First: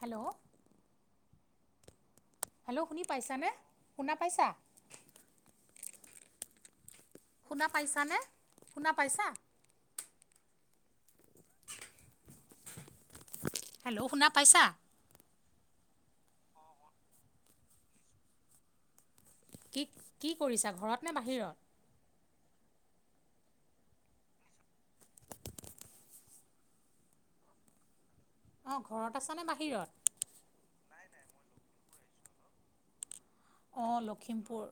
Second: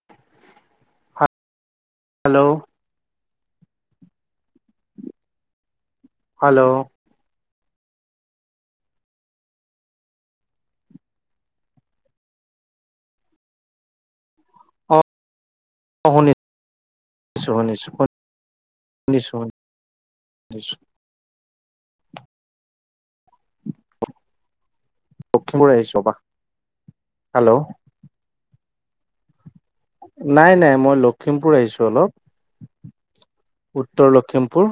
Hello. Hello. Hello, শুনি পাইছানে শুনা পাইছা? হেল্ল শুনা পাইছানে, শুনা পাইছা? হেল্ল শুনা পাইছা? অঁ শুনি শুনিছো শুনিছো শুনিছো। কি কি কৰিছা ঘৰত নে বাহিৰত? লখিমপুৰ আহিছো ৰবা, হেল্ল অঁ ঘৰত আছানে বাহিৰত? নাই নাই মই লখিমপুৰ আহিছোঁ অলপ। উত্তৰ লখিমপুৰ।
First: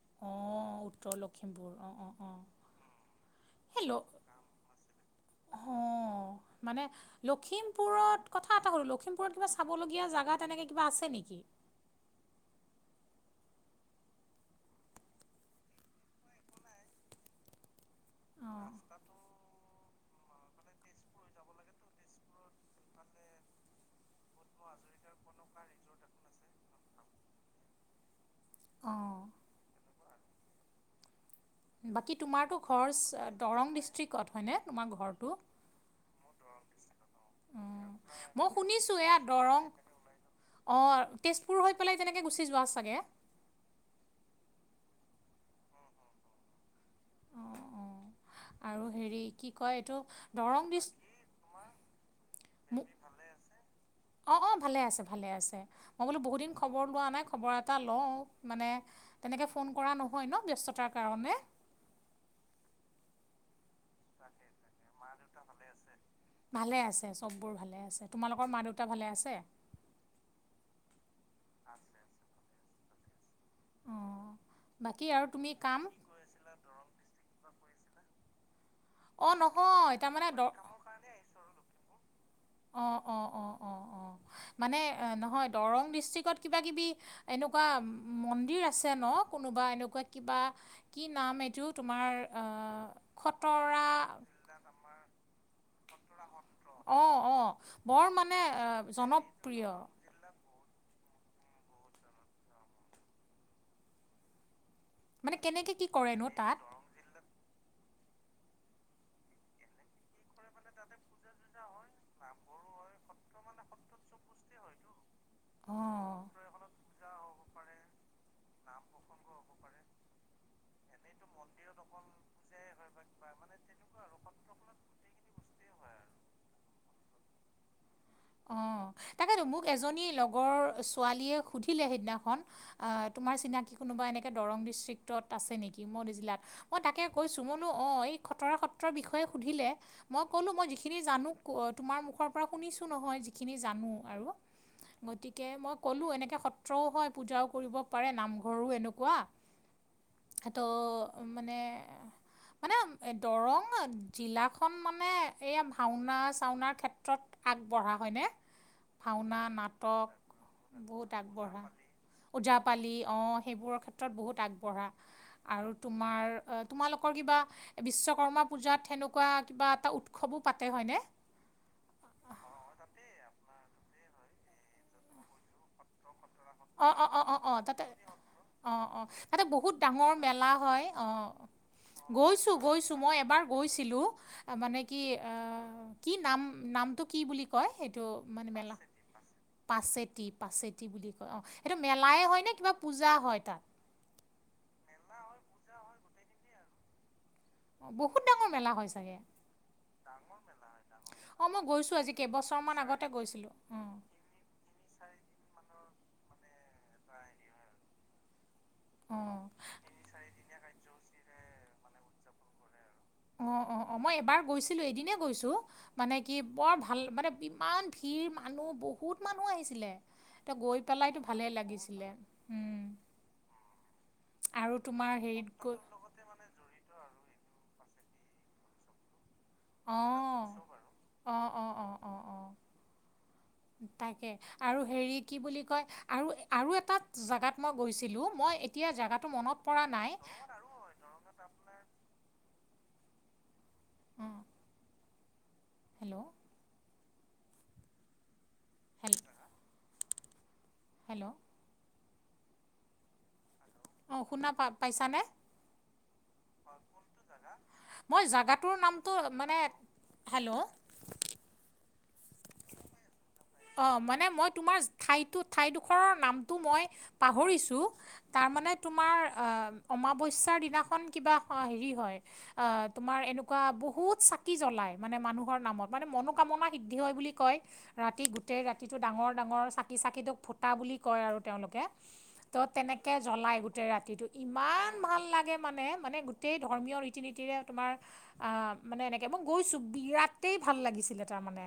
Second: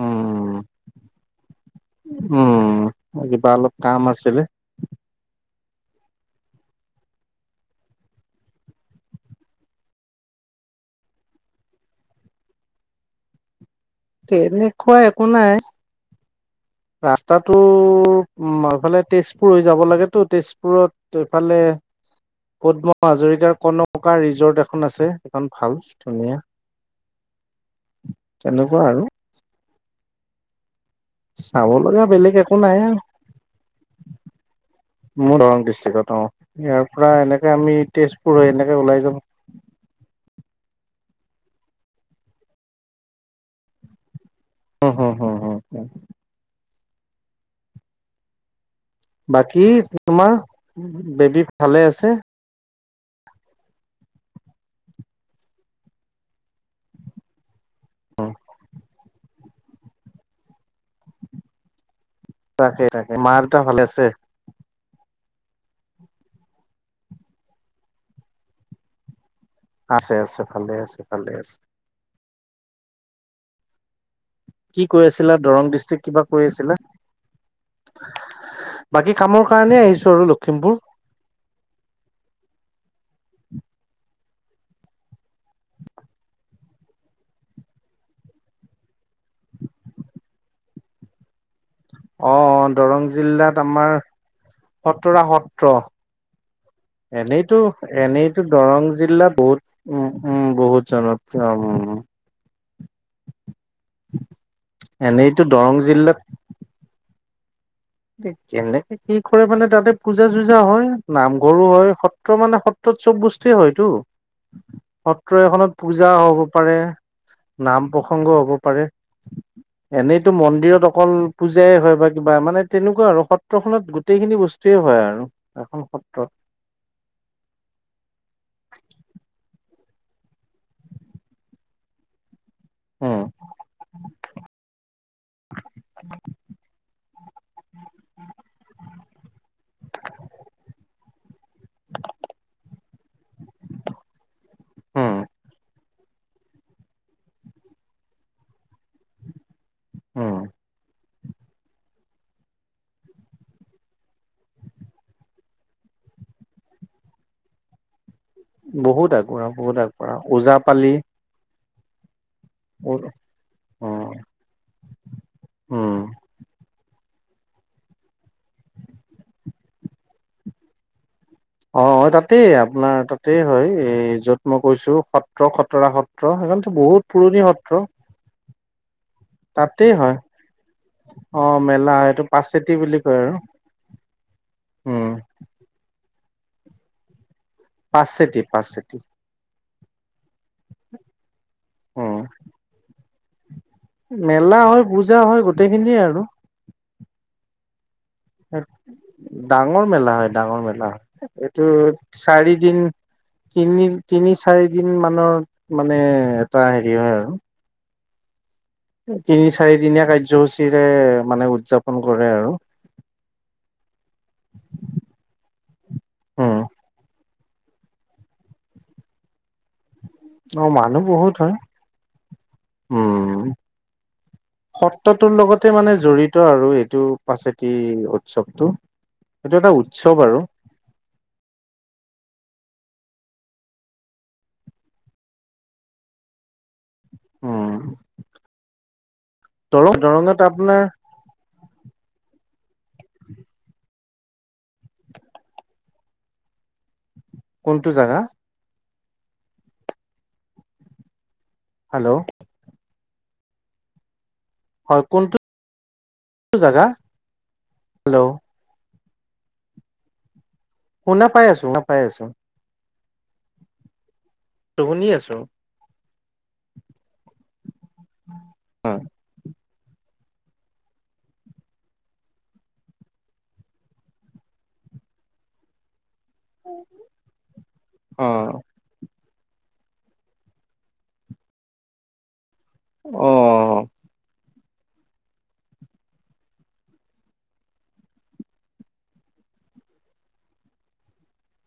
উম অঁ উত্তৰ লখিমপুৰ অঁ অঁ অঁ উম, কিবা অলপ হেল্ল' কাম আছিলে। অঁ, মানে লখিমপুৰত কথা এটা হ'ল লখিমপুৰত কিবা চাবলগীয়া জেগা তেনেকে কিবা আছে নেকি? তেনেকুৱা একো নাই, ৰাস্তাটো উম অঁ এফালে তেজপুৰ হৈ যাব লাগেতো তেজপুৰত এইফালে পদ্ম হাজৰিকাৰ কনকা ৰিজৰ্ট এখন আছে এখন ভাল ধুনীয়া। তেনেকুৱা আৰু। অঁ চাব লগা বাকী বেলেগ তোমাৰতো একো নাই ঘৰ আৰু, চ- দৰং ডিষ্ট্ৰিক্টত হয়নে তোমাৰ ঘৰটো? মোৰ দৰং ডিষ্ট্ৰিক্টত অ'। ইয়াৰ পৰা এনেকে আমি অ', তেজপুৰ মই হৈ এনেকে শুনিছোঁ ওলাই এয়া যাম। দৰং অ' তেজপুৰ হৈ পেলাই তেনেকে গুচি যোৱা চাগে। অ' হ' হ'। অ', অ'। আৰু হেৰি কি বাকী কয় এইটো তোমাৰ দৰং বেবী ভালে আছে ডিষ্ট্ৰিক্ট, ম অ', অ', ভালে আছে, ভালে আছে। মই বোলো বহুত দিন খবৰ লোৱা নাই খবৰ এটা লওঁ মানে তেনেকৈ ফোন কৰা নহয় ন ব্যস্ততাৰ কাৰণে। তাকে তাকে মা দেউতা ভালে আছে? তাকে মা দেউতা ভালে? ভালে আছে চববোৰ ভালে আছে, তোমালোকৰ মা দেউতা ভালে আছে? আছে আছে, ভালে আছে, ভালে আছে। অ'। কি কৈ বাকী আৰু আছিলা তুমি দৰং কাম? ডিষ্ট্ৰিক কিবা কৈ আছিলা? বাকী কামৰ কাৰণেই আহিছোঁ আৰু লখিমপুৰ। কাৰণে আহিছোঁ আৰু অ', অ', অ', অ', অ', মানে নহয় দৰং ডিষ্ট্ৰিকত কিবা কিবি এনেকুৱা মন্দিৰ আছে ন কোনোবা এনেকুৱা কিবা কি নাম এইটো তোমাৰ অ আ অ খটৰা খটৰা সত্ৰ। [unintelligible] অ এনেইতো বৰ মানে এনেইতো আহ, দৰং জিলা বহুত জনপ্ৰিয় উম, উম বহুত জানো। [unintelligible] মানে এনেইতো দৰং কেনেকে কি জিলাত কৰেনো তাত? কেনেকে কি কৰে মানে তাতে পূজা চুজা হয়, নামঘৰো হয়, সত্ৰ মানে সত্ ত্ৰত চ'ব বস্তুৱেই হয়টো। সত্ৰ এখনত পূজা অঁ হ'ব পাৰে, নাম প্ৰসংগ হ'ব পাৰে। এনেইতো মন্দিৰত অকল পূজাই হয় বা কিবা মানে তেনেকুৱা আৰু সত্ৰখনত গোটেইখিনি বস্তুৱয়ে হয় আৰু, এখন সত্ৰত। অ', তাকেতো মোক এজনী লগৰ ছোৱালীয়ে সুধিলে সেইদিনাখন। আ, উম তোমাৰ চিনাকি কোনোবা এনেকে দৰং ডিষ্ট্ৰিক্টত আছে নেকি মোৰ জিলাত অ', তাকে কৈছো মইনো অ', এই খতৰা সত্ৰৰ বিষয়ে সুধিলে মই ক'লো মই যিখিনি জানোঁ ক-তোমাৰ মুখৰ পৰা শুনিছোঁ নহয় যিখিনি জানোঁ আৰু। উম গতিকে মই ক'লোঁ এনেকে সত্ৰও হয়, পূজাও কৰিব পাৰে নামঘৰো এনেকুৱা উম সেত মানে মানে দৰং জিলাখন মানে এইয়া ভাওঁনা চাওঁনাৰ ক্ষেত্ৰত আগবঢ়া হয়নে, বহুত ভাওনা আগবঢ়া বহুত আগবঢ়া নাটক ওজাপালি বহুত আগবঢ়া ওজাপালি উম অ', সেইবোৰৰ ক্ষেত্ৰত বহুত আগবঢ়া। আৰু উম তোমাৰ, তোমালোকৰ কিবা বিশ্বকৰ্মা পূজাত সেনেকুৱা কিবা এটা উৎসৱো পাতে হয়নে? অ', অ', তাতেই আপোনাৰ তাতেই হয় এই য'ত মই কৈছো সত সত্ৰ খতৰা সত্ৰ, সেইখনতো বহুত পুৰণি সত্ৰ। অ', অ', তাতে বহুত তাতেই ডাঙৰ হয় মেলা হয় অ'। মেলা হয়, এইটো গৈছোঁ পাচেতি বুলি গৈছোঁ কয় মই আৰু এবাৰ গৈছিলোঁ, মানে কি উম আ কি নাম নামটো কি বুলি কয় সেইটো পাচেতি মানে মেলা পাচেতি পাছেতি, পাছেতি বুলি কয় অ', সেইটো উম মেলাই হয়নে কিবা পূজা হয় তাত? মেলা হয়, পূজা হয়, গোটেই খিনিয়ে আৰু। বুক ডাঙৰ মেলা হয় ডাঙৰ মেলা, অঁ মই গৈছোঁ এইটোত আজি কেইবছৰমান চাৰিদিন আগতে গৈছিলোঁ অঁ তিনদিন তিনি চাৰিদিন মানৰত মানে এটা হেৰি হয় আৰু। অঁ তিনি চাৰি দিনীয়া কাৰ্যসূচীৰে মানে উদযাপন কৰে আৰু। অ', অ', অ', মই এবাৰ গৈছিলোঁ এদিনেই গৈছোঁ মানে কি উম বৰ ভাল, মানে ইমান ভিৰ মানুহ বহুত মানুহ আহিছিলে। ত অ', গৈ মানুহ পেলাইতো বহুত ভালেই হয়, লাগিছিলে উম উম। আৰু তোমাৰ সত্ৰটোৰ হেৰিত লগতে গৈ মানে জড়ি ত আৰু এইটো পাচেতি উৎসৱটো, এইটো এটা উৎসৱ আৰু। অ', অ', অ', অ', অ'। তাকে আৰু হেৰি কি বুলি কয় আৰু আৰু এটা জেগাত উম মই গৈছিলোঁ, মই এতিয়া জেগাটো মনত পৰা দৰং নাই দৰঙত আপোনাৰ অঁ হেল্ল'। কোনটো জাগা? হেল [inaudible] হেল্ল'। হেল্ল'? অ', শুনা পা হয় কোনটো হয় জাগা কোনটো জাগা? হেল্ল' মই জাগাটোৰ নামটো মানে, হেল্ল'? শুনা পাই আছোঁ, নাপাই আছোঁ। [inaudible] অ', মানে মই তোমাৰ শুনি আছো ঠাইটো ঠাইডোখৰৰ নামটো মই পাহৰিছোঁ। তাৰমানে অ তোমাৰ আ, অমাৱস্যাৰ দিনাখন কিবা স-হেৰি হয়। অ', তোমাৰ এনেকুৱা বহুত চাকি জ্বলাই, মানে মানুহৰ নামত। মানে মনোকামনা সিদ্ধি হয় বুলি কয়, অ ৰাতি গ ৰাতিটো ডাঙৰ-ডাঙৰ চাকি-চাকি তুক ভুটা বুলি কয় আৰু তেওঁলোকে। তো, তেনেকে অ জ্বলাই গোটেই ৰাতিটোত। ইমান ভাল লাগে মানে, মানে গোটেই ধৰ্মীয় ৰীতি-নীতিৰে তোমাৰ আহ, মানে এনেকে মই গৈছো বিৰাতেই ভাল লাগিছিল তাৰ মানে।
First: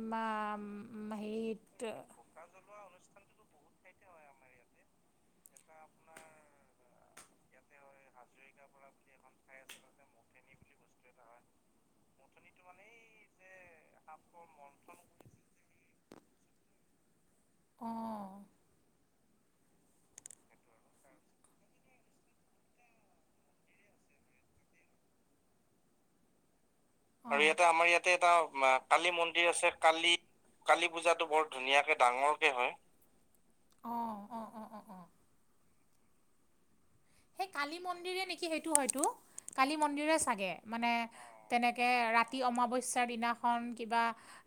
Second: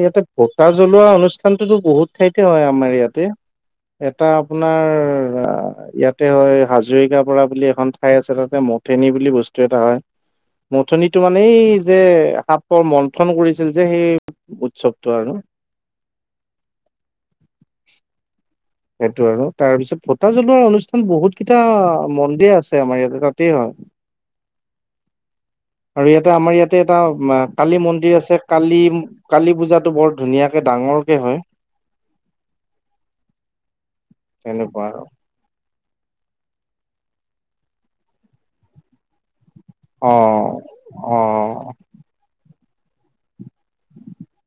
ইয়াতে পতা জ্বলোৱা অনুষ্ঠানটোতো হেৰিত বহুত ঠাইত হয় আমাৰ ইয়াতে, এটা আপোনাৰ ইয়াতে হয় হা হাজৰিকা পৰা বুলি এখন ঠাই আছে তাতে মথেনী বুলি বস্তু এটা হয়। মথনিতো মানে এই যে সাপৰ মন্থন কৰিছিল যে সেই উৎসৱটো আৰু অঁ'। সেইটো আৰু, তাৰ পিছত ভটা জ্বলোৱা অনুষ্ঠান বহুত কেইটা মন্দিৰ আছে আমাৰ ইয়াতে তাতেই হয়। [inaudible] আৰু ইয়াতে আমাৰ ইয়াত তাতে অঁ এটা কালি মন্দিৰ আছে। আ, কালি-কালি পূজাটো বৰ ধুনীয়াকে ডাঙৰ কে হয়। ধুনীয়াকে ডাঙৰকে হয়। অঁ! অঁ অঁ অঁ তেনেকুৱা অঁ আৰু। সেই কালি মন্দিৰে নেকি সেইটো হয়তো কালি অ মন্দিৰে চাগে মানে অ তেনেকে ৰাতি অমাৱস্যাৰ দিনাখন কিবা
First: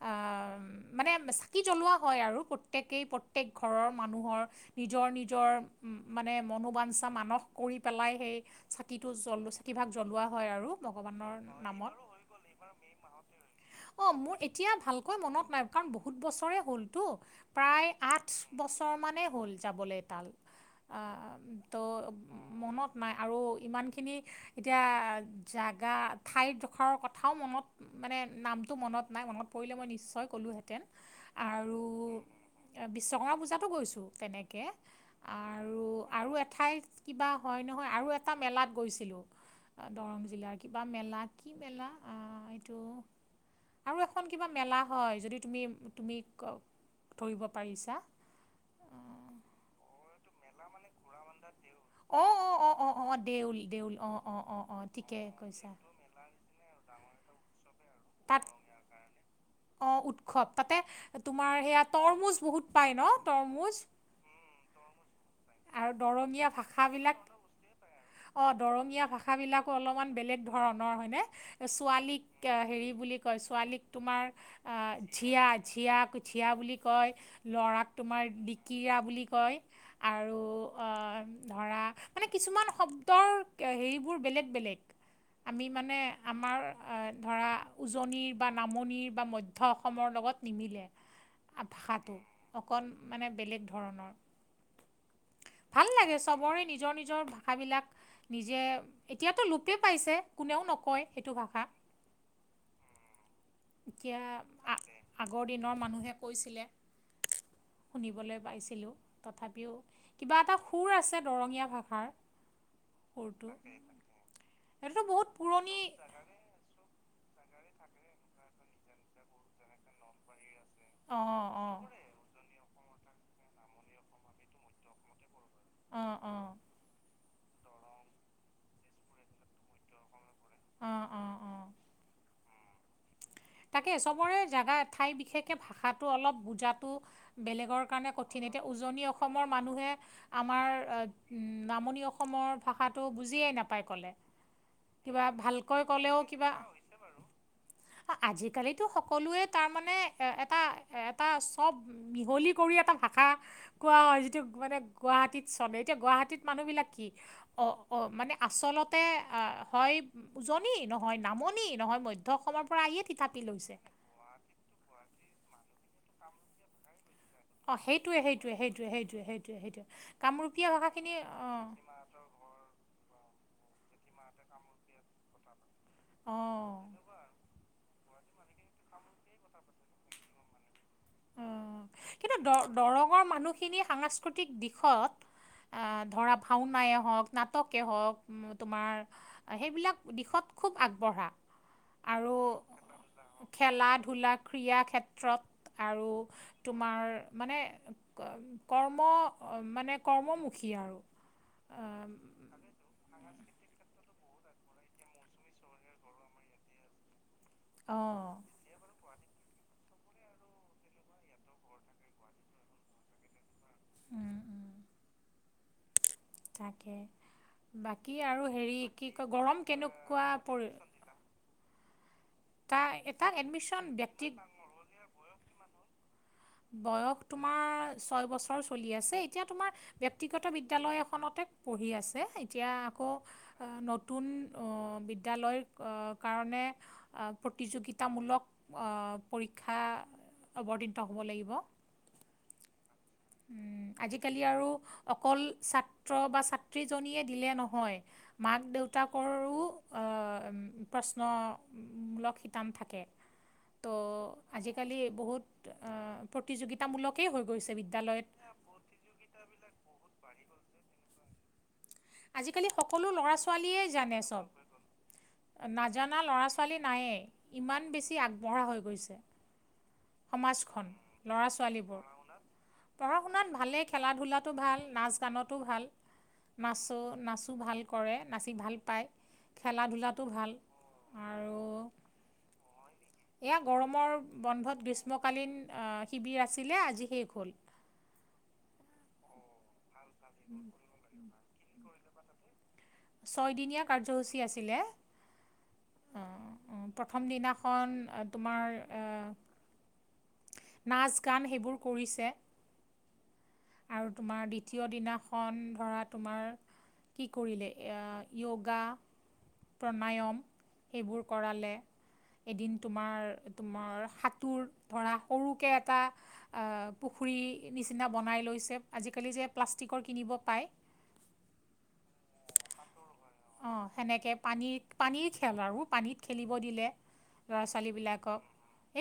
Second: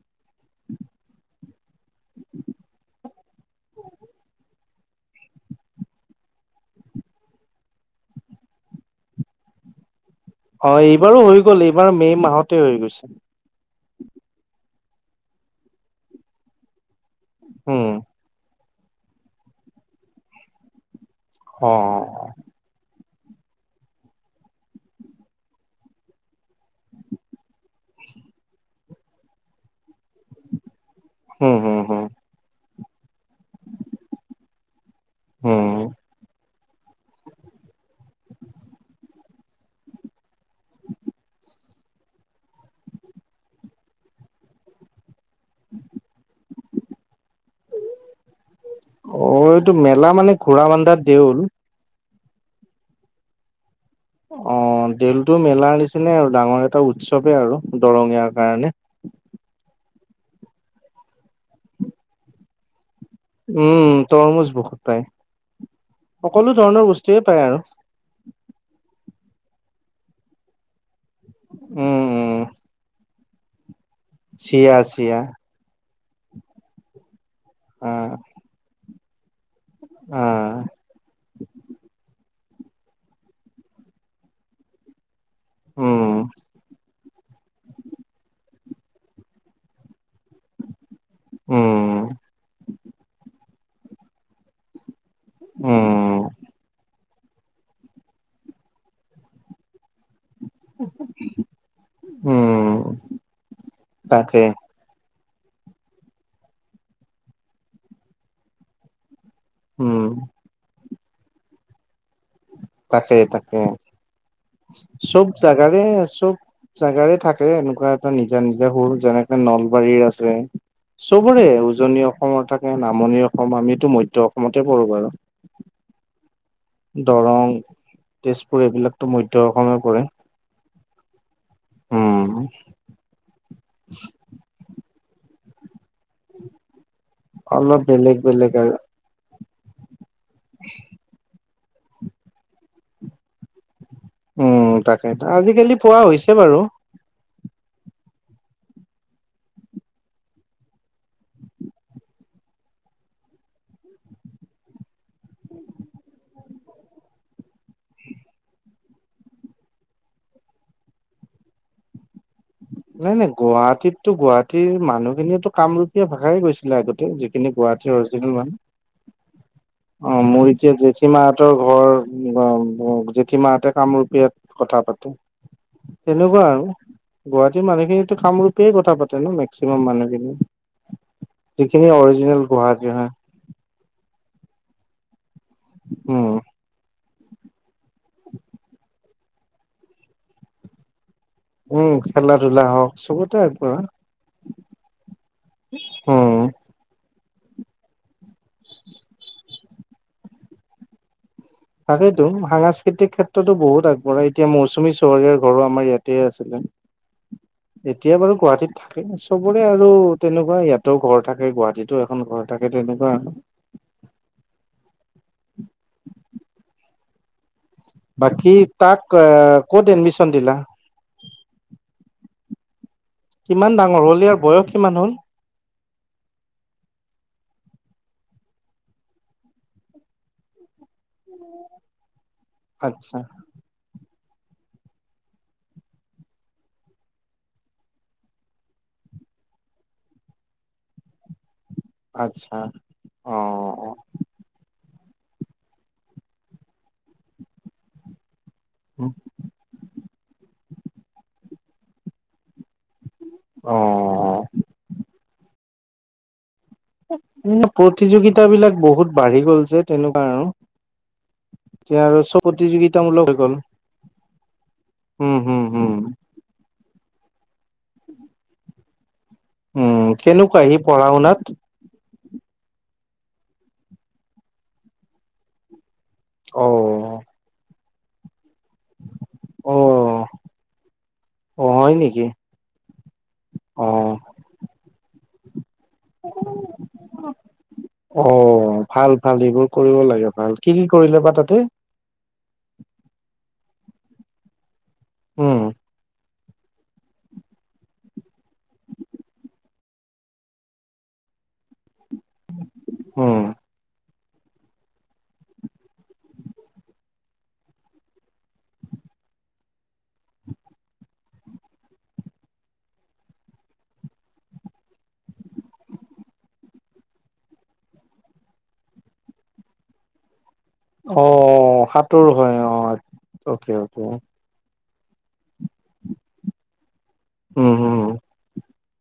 আহ মানে চাকি জ্বলোৱা হয় আৰু প্ৰত্যেকেই-প্ৰত্যেক ঘৰৰ মানুহৰ। নিজৰ-নিজৰ মানে মনোবাঞ্ছা মানস কৰি পেলাই সেই চাকিটো জ্বলো চাকি ভাগ জ্বলোৱা হয় আৰু অ এইবাৰো ভগৱানৰ হৈ গ'ল এইবাৰ নামত। মে' মাহতে হৈ গৈছে [unintelligible] অঁ! মোৰ এতিয়া ভালকৈ মনত নাই কাৰণ বহুত বছৰে হ'লতো। প্ৰায় উম আঠ বছৰমানেই হ'ল যাবলৈ তাল আহ অ তো মনত নাই আৰু ইমানখিনি এতিয়া জাগা ঠাইৰডোখৰৰ কথাও মনত মানে নামটো মনত নাই। মনত পৰিলে মই নিশ্চয় ক'লোঁহেঁতেন। হুম হুম আৰু হুম বিশ্বকৰ্মা পূজাতো গৈছোঁ তেনেকে। হুম আৰু-আৰু এঠাইত কিবা হয় নহয়, আৰু এটা মেলাত গৈছিলোঁ। দৰং জিলাৰ কিবা মেলা কি মেলা আহ এইটো আৰু এখন কিবা মেলা হয় যদি তুমি-তুমি ধৰিব পাৰিছা। অ! এইটো মেলা মানে ঘোৰা বান্ধা দেউল [unintelligible] অঁ-অঁ-অঁ-অঁ-অঁ দেউল-দেউল অঁ! অঁ! দেউলটো মেলা নিচিনা আৰু ডাঙৰ এটা উৎসৱে আৰু দৰঙীয়াৰ কাৰণে। অঁ! উৎসৱ তাতে তোমাৰ সেয়া তৰমুজ বহুত পায় ন? তৰমুজ [unintelligible] উম তৰমুজ বহুত পায় আৰু সকলো দৰঙীয়া ধৰণৰ বস্তুয়ে ভাষাবিলাক। পায় আৰু অঁ! দৰঙীয়া ভাষাবিলাকো অলপমান বেলেগ ধৰণৰ হয়নে। উম উম ছোৱালীক হেৰি বুলি কয়, ছোৱালীক তোমাৰ চিয়া চিয়া যিয়া-যিয়া যিয়া বুলি কয়, ল'ৰাক আহ তোমাৰ দিকীৰা বুলি কয়, আৰু আহ অঁ! ধৰা মানে কিছুমান শব্দৰ হেৰিবোৰ বেলেগ-বেলেগ। আমি মানে উম আমাৰ ধৰা উজনিৰ বা নামনিৰ বা মধ্য অসমৰ লগত নিমিলে। উম, ভাষাটো অকণ মানে বেলেগ ধৰণৰ। ভাল লাগে উম, চবৰে নিজৰ-নিজ নিজৰ ভাষাবিলাক নিজে, এতিয়াতো লোপেই পাইছে। কোনেও নকয় সেইটো ভাষা। উম, এতিয়া তাকে, আ আগৰ দিনৰ মানুহে কৈছিলে। শুনিবলৈ পাইছিলোঁ, তথাপিও উম, কিবা এটা সুৰ আছে দৰঙীয়া ভাষাৰ। সুৰটো তাকে-তাকে। এইটোতো বহুত চব পুৰণি জেগাৰে চব জেগাৰে থাকে এনেকুৱা এটা নিজা-নিজা সুৰ যেনেকে নলবাৰীৰ আছে। অ চবৰে অ উজনি অসমৰ থাকে, নামনি অসম আমিতো মধ্য অসমতে পৰোঁ বাৰু। অঁ-অঁ! দৰং, তেজপুৰ এইবিলাকতো মধ্য অসমে পৰে। অঁ-অঁ-অঁ! উম! তাকে চবৰে জেগা ঠাই বিশেষকৈ ভাষাটো অলপ বুজাত টো অলপ বেলেগৰ কাৰণে বেলেগ কঠিন। বেলেগ এতিয়া আৰু উজনি অসমৰ মানুহে আমাৰ নামনি অসমৰ ভাষাটো বুজিয়েই নাপ তাই ক'লে, উম, তাকে কিবা আজিকালি ভালকৈ পোৱা ক'লেও হৈছে কিবা বাৰু। আজিকালিতো সকলোৱে তাৰমানে এটা এটা চব মিহলি কৰি এটা ভাষা কোৱা হয় যিটো মানে গুৱাহাটীত চলে এতিয়া গুৱাহাটীত মানুহবিলাক কি অ অ মানে আচলতে আ হয় উজনি নহয় নামনি নহয় মধ্য অসমৰ পৰা আহিয়ে থিতাপি লৈছে। টো গুৱাহাটীৰ মানুহখিনিয়েটো কামৰূপীয়া ভাষাই কৈছিলে আগতে। যিখিনি অ গুৱাহাটীৰ সেইটোয়ে অৰিজিনেল মানুহ। সেইটোয়ে সেইটোয়ে সেইটোয়ে সেইটোয়ে। অ মোৰ এতিয়া জেঠী মাহঁতৰ ঘৰ [unintelligible] জেঠিমাহঁতে কামৰূপীয়াত কথা পাতে, অ তেনেকুৱা আৰু। গুৱাহাটীৰ মানুহখিনিতো কামৰূপেই কথা পাতে ন মেক্সিমাম মানুহখিনি। অ যিখিনি কিন্তু অৰিজিনেল গুৱাহাটীৰ হয় দ-দৰঙৰ মানুহখিনি খিনি সাংস্কৃতিক দিশত আ উম ধৰা ভাওনাই হওক নাটকেই হওক তোমাৰ সেইবিলাক দিশত খুব আগবঢ়া। উম খেলা আৰু ধূলা হওক চবতে আগবঢ়া খেলা ধূলা ক্ৰীড়া ক্ষেত্ৰত আৰু উম তোমাৰ মানে কৰ্ম মানে কৰ্মমুখী আৰু। অ তাকেইতো উম সাংস্কৃতিক ক্ষেত্ৰতো বহুত আগবঢ়া এতিয়া মৌচুমী চহৰীয়াৰ ঘৰো আমাৰ ইয়াতে আছিলে। এতিয়া বাৰু গুৱাহাটীত থাকে চবৰে আৰু তেনেকুৱা ইয়াতো ঘৰ থাকে গুৱাহাটীতো এখন ঘৰ থাকে ত তেনেকুৱা আৰু। উম উম তাকে। বাকী আৰু হেৰি কি কয় গৰম ক'ত কেনেকুৱা এডমিশ্যন দিলা পৰি এটা এটা কিমান ডাঙৰ হ'ল ইয়াৰ বয়স কিমান হ'ল? বয়স তোমাৰ ছয় বছৰ চলি আছে এতিয়া তোমাৰ ব্যক্তিগত বিদ্যালয় এখনতে পঢ়ি আছে এতিয়া আকৌ আচ্ছা অ নতুন বিদ্যালয়ৰ কাৰণে অ প্ৰতিযোগিতামূলক পৰীক্ষা অৱতীৰ্ণ হ'ব লাগিব। আচ্ছা অ। উম আজিকালি আৰু অকল ছাত্ৰ বা ছাত্ৰীজনীয়ে দিলে নহয়। মাক দেউ দেউতাকৰো প্ৰশ্নমূলক শিতান থাকে। অ অ আজি কালি বহুত প্ৰতিযোগিতামূলকে হৈ গৈছে বি প্ৰতিযোগিতাবিলাক বহুত বাঢ়ি গল জে তেনেকুৱা আৰু। এতিয়া আৰু চব আজিকালি সকলো প্ৰতিযোগিতামূলক ল'ৰা হৈ গ'ল ছোৱালীয়ে জানে উম, হম, চব। হম, নাজানা ল'ৰা ছোৱালী নায়েই, ইমান বেছি আগবঢ়া হৈ গৈছে। উম, কেনেকুৱা সি সমাজখন, পঢ়া শুনাত? ল'ৰা ছোৱালীবোৰ। পঢ়া শুনাত ভালেই খেলা ধূলাটো ভাল নাচ গানতো ভাল। নাচোঁ অ', নাচোঁ ভাল কৰে নাচি ভাল পায় খেলা অ', ধূলাটো ভাল আৰু অ', হয় নেকি এয়া গৰমৰ অ', বন্ধত গ্ৰীষ্মকালীন শিবিৰ আছিলে আজি শেষ হ'ল। অ ভাল ভাল এইবোৰ কৰিব লাগে ভাল কি কি কৰিলে বা তাতে? ছয়দিনীয়া কাৰ্যসূচী আছিলে। উম, উম প্ৰথম দিনাখন তোমাৰ অ নাচ, গান সেইবোৰ কৰিছে, উম। আৰু তোমাৰ দ্বিতীয় দিনাখন ধৰা তোমাৰ, কি কৰিলে য়োগা প্ৰণায়ম সেইবোৰ কৰালে। এদিন তোমাৰ, তোমাৰ সাঁতোৰ ধৰা, সৰুকৈ এটা পুখুৰী নিচিনা বনাই লৈছে, আজিকালি যে, প্লাষ্টিকৰ কিনিব পায়। অ', সাঁতোৰ হয় অ', অ'কে, অঁ অ'কে। সেনেকৈ পানীত, পানীৰ খেল আৰু, পানীত খেলিব দিলে। উম, উম, ল'ৰা-ছোৱালীবিলাকক,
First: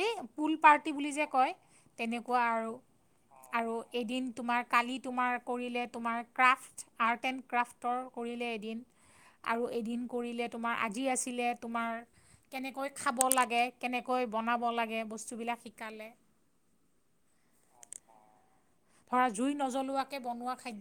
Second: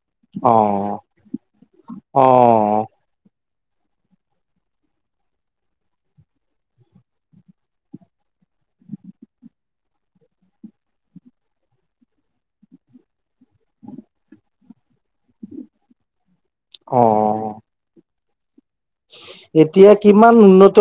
এই পুল পাৰ্টি অ', বুলি যে কয়, তেনেকুৱা আৰু। অ', আৰু এদিন তোমাৰ, কালি তোমাৰ কৰিলে, তোমাৰ ক্ৰাফ্ট, আৰ্ট এণ্ড ক্ৰাফ্ট। তৰ কৰিলে এদিন, আৰু এদিন কৰিলে তোমাৰ আজি, আছিলে তোমাৰ কেনেকৈ খাব লাগে, কেনেকৈ বনাব লাগে, বস্তুবিলাক শিকালে। অ', অ'। ধৰা, জুই এতিয়া নজ্বলোৱাকে কিমান বনোৱা উন্নত খাদ্য।